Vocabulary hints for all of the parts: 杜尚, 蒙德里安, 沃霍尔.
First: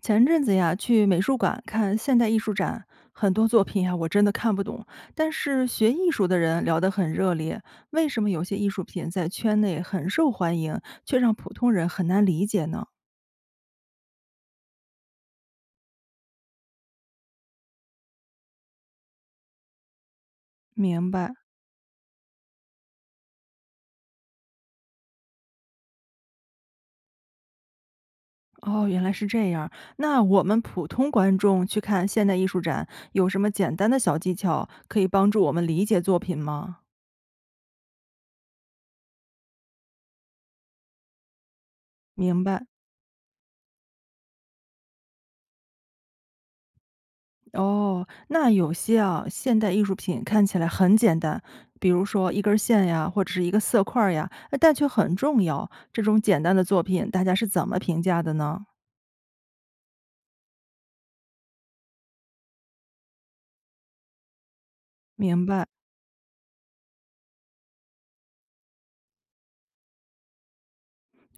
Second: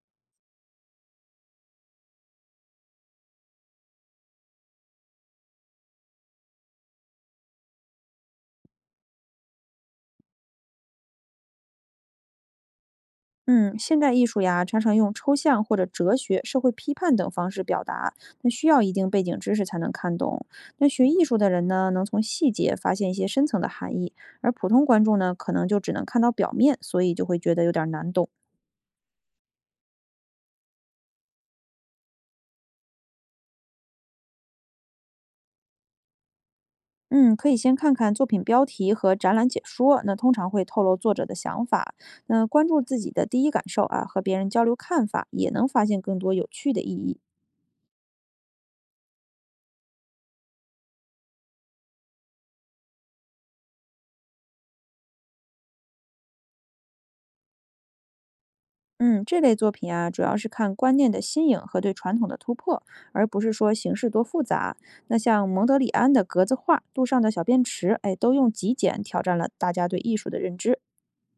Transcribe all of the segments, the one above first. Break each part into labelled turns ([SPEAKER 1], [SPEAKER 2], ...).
[SPEAKER 1] 前阵子呀，去美术馆看现代艺术展，很多作品呀，我真的看不懂。但是学艺术的人聊得很热烈，为什么有些艺术品在圈内很受欢迎，却让普通人很难理解呢？
[SPEAKER 2] 嗯，现代艺术呀，常常用抽象或者哲学、社会批判等方式表达，那需要一定背景知识才能看懂。那
[SPEAKER 1] 明
[SPEAKER 2] 学艺
[SPEAKER 1] 白。
[SPEAKER 2] 术的人呢，能从细节发现一些深层的含义，而普通观众呢，可能就只能看到表面，所以就会觉得有点儿难懂。
[SPEAKER 1] 哦，原来是这样。那我们普通观众去看现代艺术展，有什么简单的小技巧可以帮助我们理解作品吗？
[SPEAKER 2] 嗯，可以先看看作品标题和展览解说，那通常会透露作者的想法。
[SPEAKER 1] 明
[SPEAKER 2] 那
[SPEAKER 1] 白。
[SPEAKER 2] 关注自己的第一感受啊，和别人交流看法，也能发现更多有趣的意义。
[SPEAKER 1] 哦，那有些啊，现代艺术品看起来很简单，比如说一根儿线呀，或者是一个色块儿呀，但却很重要。这种简单的作品，大家是怎么评价的呢？
[SPEAKER 2] 嗯，这类作品啊，主要是看观念的新颖和对传统的突破，而不是说形式多复杂。那
[SPEAKER 1] 明
[SPEAKER 2] 像蒙
[SPEAKER 1] 白。
[SPEAKER 2] 德里安的格子画、杜尚的小便池，哎，都用极简挑战了大家对艺术的认知。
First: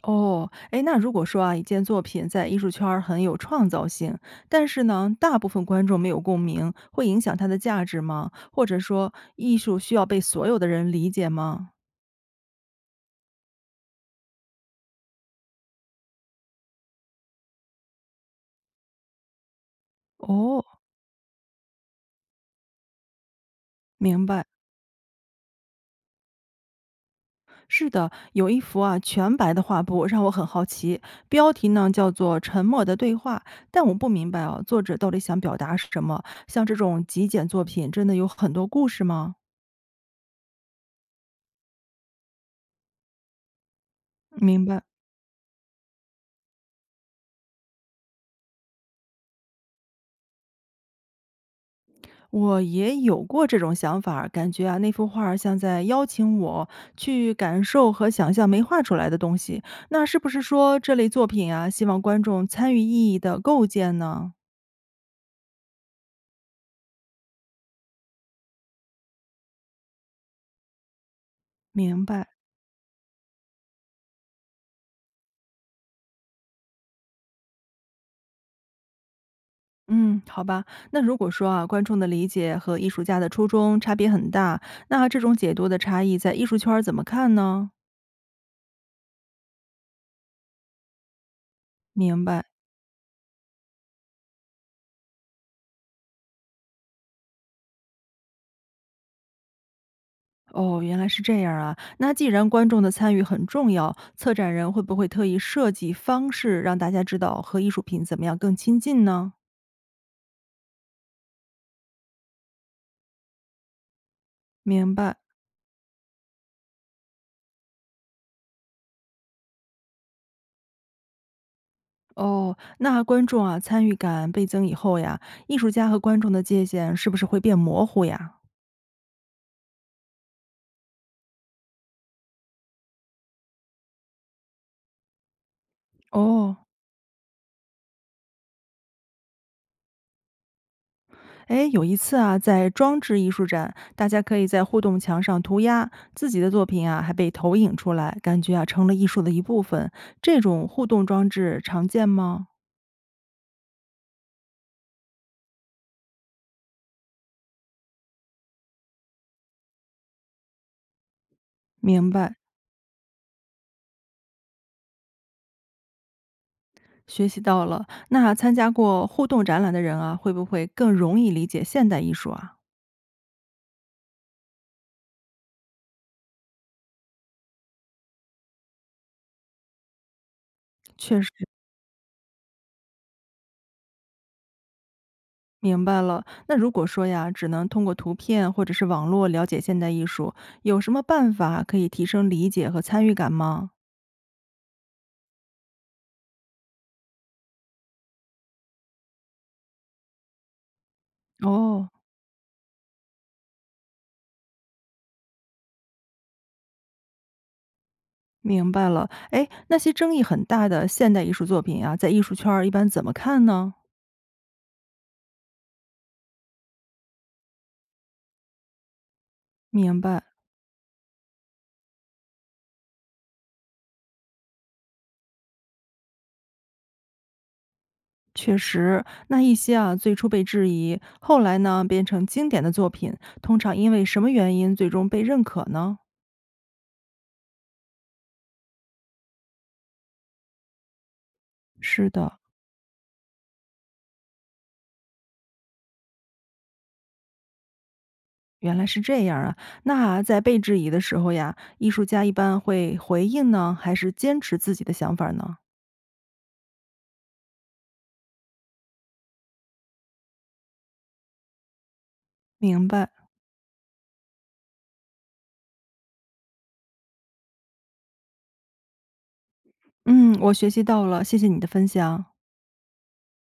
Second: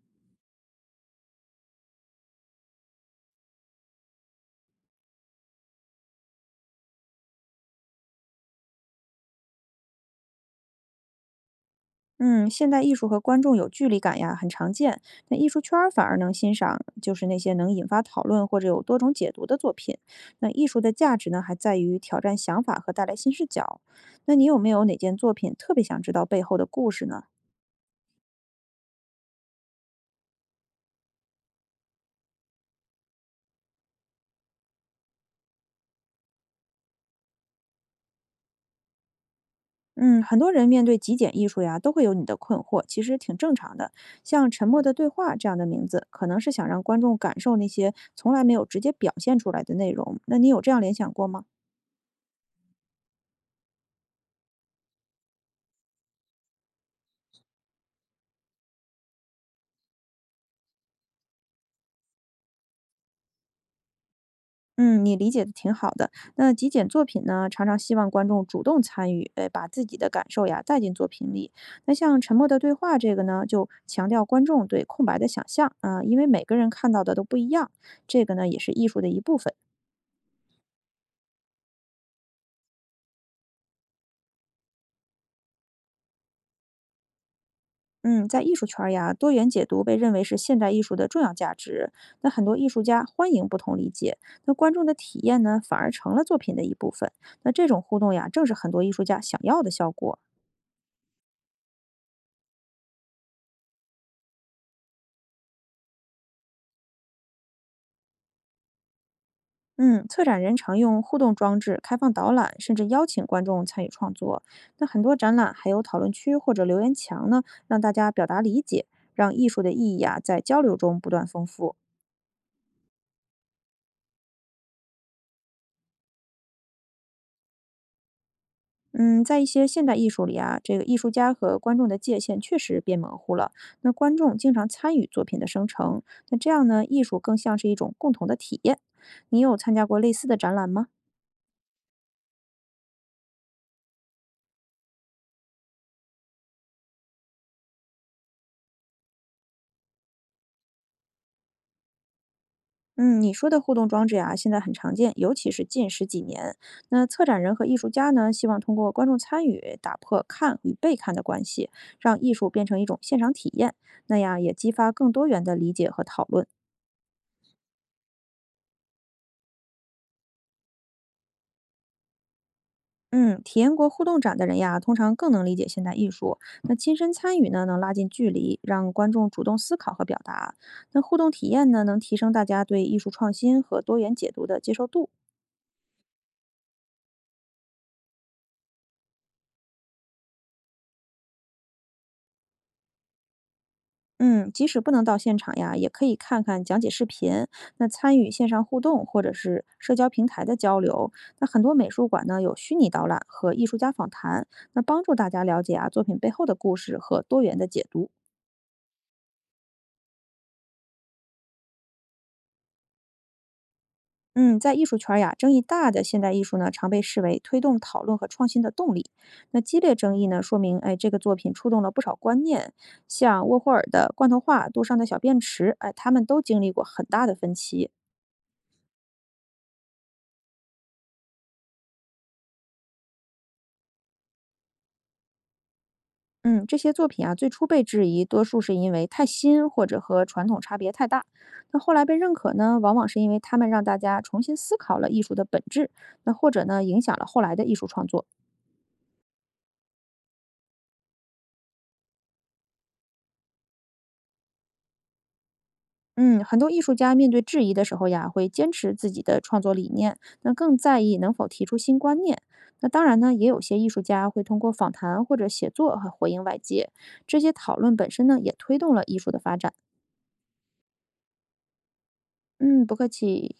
[SPEAKER 1] 哦，哎，那如果说啊，一件作品在艺术圈儿很有创造性，但是呢，大部分观众没有共鸣，会影响它的价值吗？或者说，艺术需要被所有的人理解吗？
[SPEAKER 2] 嗯，现代艺术和观众有距离感呀，很常见。那艺术圈儿反而能欣赏，就是那些能引发讨论或者有多种解读的作品。那
[SPEAKER 1] 哦，
[SPEAKER 2] 艺术的价值呢，还在于挑战想法和带来新视角。
[SPEAKER 1] 明
[SPEAKER 2] 那
[SPEAKER 1] 白。
[SPEAKER 2] 你有没有哪件作品特别想知道背后的故事呢？
[SPEAKER 1] 是的，有一幅啊全白的画布让我很好奇，标题呢叫做《沉默的对话》，但我不明白啊，作者到底想表达是什么？像这种极简作品，真的有很多故事吗？
[SPEAKER 2] 嗯，很多人面对极简艺术呀，都会有你的困惑，其实挺正常的。像
[SPEAKER 1] 明
[SPEAKER 2] 《沉默
[SPEAKER 1] 白，
[SPEAKER 2] 的对话》这样的名字，可能是想让观众感受那些从来没有直接表现出来的内容。那你有这样联想过吗？
[SPEAKER 1] 我也有过这种想法儿感觉啊那幅画儿像在邀请我去感受和想象没画出来的东西。那是不是说这类作品啊，希望观众参与意义的构建呢？
[SPEAKER 2] 嗯，你理解的挺好的。那极简作品呢，常常希望观众主动参与，把自己的感受呀带进作品里。那
[SPEAKER 1] 明
[SPEAKER 2] 像
[SPEAKER 1] 白。
[SPEAKER 2] 《沉默的对话》这个呢，就强调观众对空白的想象啊、因为每个人看到的都不一样，这个呢也是艺术的一部分。
[SPEAKER 1] 嗯，好吧。那如果说啊，观众的理解和艺术家的初衷差别很大，那这种解读的差异在艺术圈儿怎么看呢？
[SPEAKER 2] 嗯，在艺术圈儿呀，多元解读被认为是现代艺术的重要价值。
[SPEAKER 1] 明
[SPEAKER 2] 那
[SPEAKER 1] 白。
[SPEAKER 2] 很多艺术家欢迎不同理解，那观众的体验呢，反而成了作品的一部分。那这种互动呀，正是很多艺术家想要的效果。
[SPEAKER 1] 哦，原来是这样啊。那既然观众的参与很重要，策展人会不会特意设计方式让大家知道和艺术品怎么样更亲近呢？
[SPEAKER 2] 嗯，策展人常用互动装置、开放导览，甚至邀请观众参与创作。那
[SPEAKER 1] 明
[SPEAKER 2] 很多
[SPEAKER 1] 白。
[SPEAKER 2] 展览还有讨论区或者留言墙呢，让大家表达理解，让艺术的意义呀，在交流中不断丰富。
[SPEAKER 1] 哦，那观众啊参与感倍增以后呀，艺术家和观众的界限是不是会变模糊呀？
[SPEAKER 2] 嗯，在一些现代艺术里啊，这个艺术家和观众的界限确实变模糊了。那观众经常参与作品的生成，那这
[SPEAKER 1] 哦，
[SPEAKER 2] 样呢，艺术更像是一种共同的体验。你有参加过类似的展览吗？
[SPEAKER 1] 哎，有一次啊，在装置艺术展，大家可以在互动墙上涂鸦，自己的作品啊还被投影出来，感觉啊成了艺术的一部分。这种互动装置常见吗？
[SPEAKER 2] 嗯，你说的互动装置呀、现在很常见，尤其是近十几年。那策展人和艺术家呢，希望通过观众参与，打破看与被看的关系，
[SPEAKER 1] 明
[SPEAKER 2] 让
[SPEAKER 1] 白，
[SPEAKER 2] 艺术变成一种现场体验。那样也激发更多元的理解和讨论。
[SPEAKER 1] 学习到了。那参加过互动展览的人啊，会不会更容易理解现代艺术啊？
[SPEAKER 2] 嗯，体验过互动展的人呀，通常更能理解现代艺术。那亲身参与呢，能拉近距离，让观众主动思考和表达。那互
[SPEAKER 1] 确实，
[SPEAKER 2] 动体验呢，能提升大家对艺术创新和多元解读的接受度。
[SPEAKER 1] 明白了。那如果说呀，只能通过图片或者是网络了解现代艺术，有什么办法可以提升理解和参与感吗？
[SPEAKER 2] 嗯，即使不能到现场呀，也可以看看讲解视频，那参与线上互动或者是社交平台的交流。那很多
[SPEAKER 1] 哦，
[SPEAKER 2] 美术馆呢有虚拟导览和艺术家访谈，那帮助大家了解啊作品背后的故事和多元的解读。
[SPEAKER 1] 明白了，哎，那些争议很大的现代艺术作品啊，在艺术圈儿一般怎么看呢？
[SPEAKER 2] 嗯，在艺术圈儿呀，争议大的现代艺术呢，常被视为推动讨论和创新的动力。那激烈
[SPEAKER 1] 明
[SPEAKER 2] 争
[SPEAKER 1] 白，
[SPEAKER 2] 议呢，说明哎，这个作品触动了不少观念。像沃霍尔的《罐头画》、杜尚的小便池，哎，他们都经历过很大的分歧。
[SPEAKER 1] 确实，那一些啊最初被质疑，后来呢变成经典的作品，通常因为什么原因最终被认可呢？
[SPEAKER 2] 嗯，这些作品啊，最初被质疑，多数是因为太新或者和传统差别太大。那后来
[SPEAKER 1] 是
[SPEAKER 2] 被认
[SPEAKER 1] 的，
[SPEAKER 2] 可呢，往往是因为他们让大家重新思考了艺术的本质，那或者呢，影响了后来的艺术创作。
[SPEAKER 1] 原来是这样啊。那在被质疑的时候呀，艺术家一般会回应呢，还是坚持自己的想法呢？
[SPEAKER 2] 嗯，很多艺术家面对质疑的时候呀，会坚持自己的创作理念，那更在意能否提出新观念。
[SPEAKER 1] 明
[SPEAKER 2] 那当
[SPEAKER 1] 白，
[SPEAKER 2] 然呢，也有些艺术家会通过访谈或者写作和回应外界，这些讨论本身呢，也推动了艺术的发展。
[SPEAKER 1] 嗯，我学习到了，谢谢你的分享。
[SPEAKER 2] 嗯，不客气。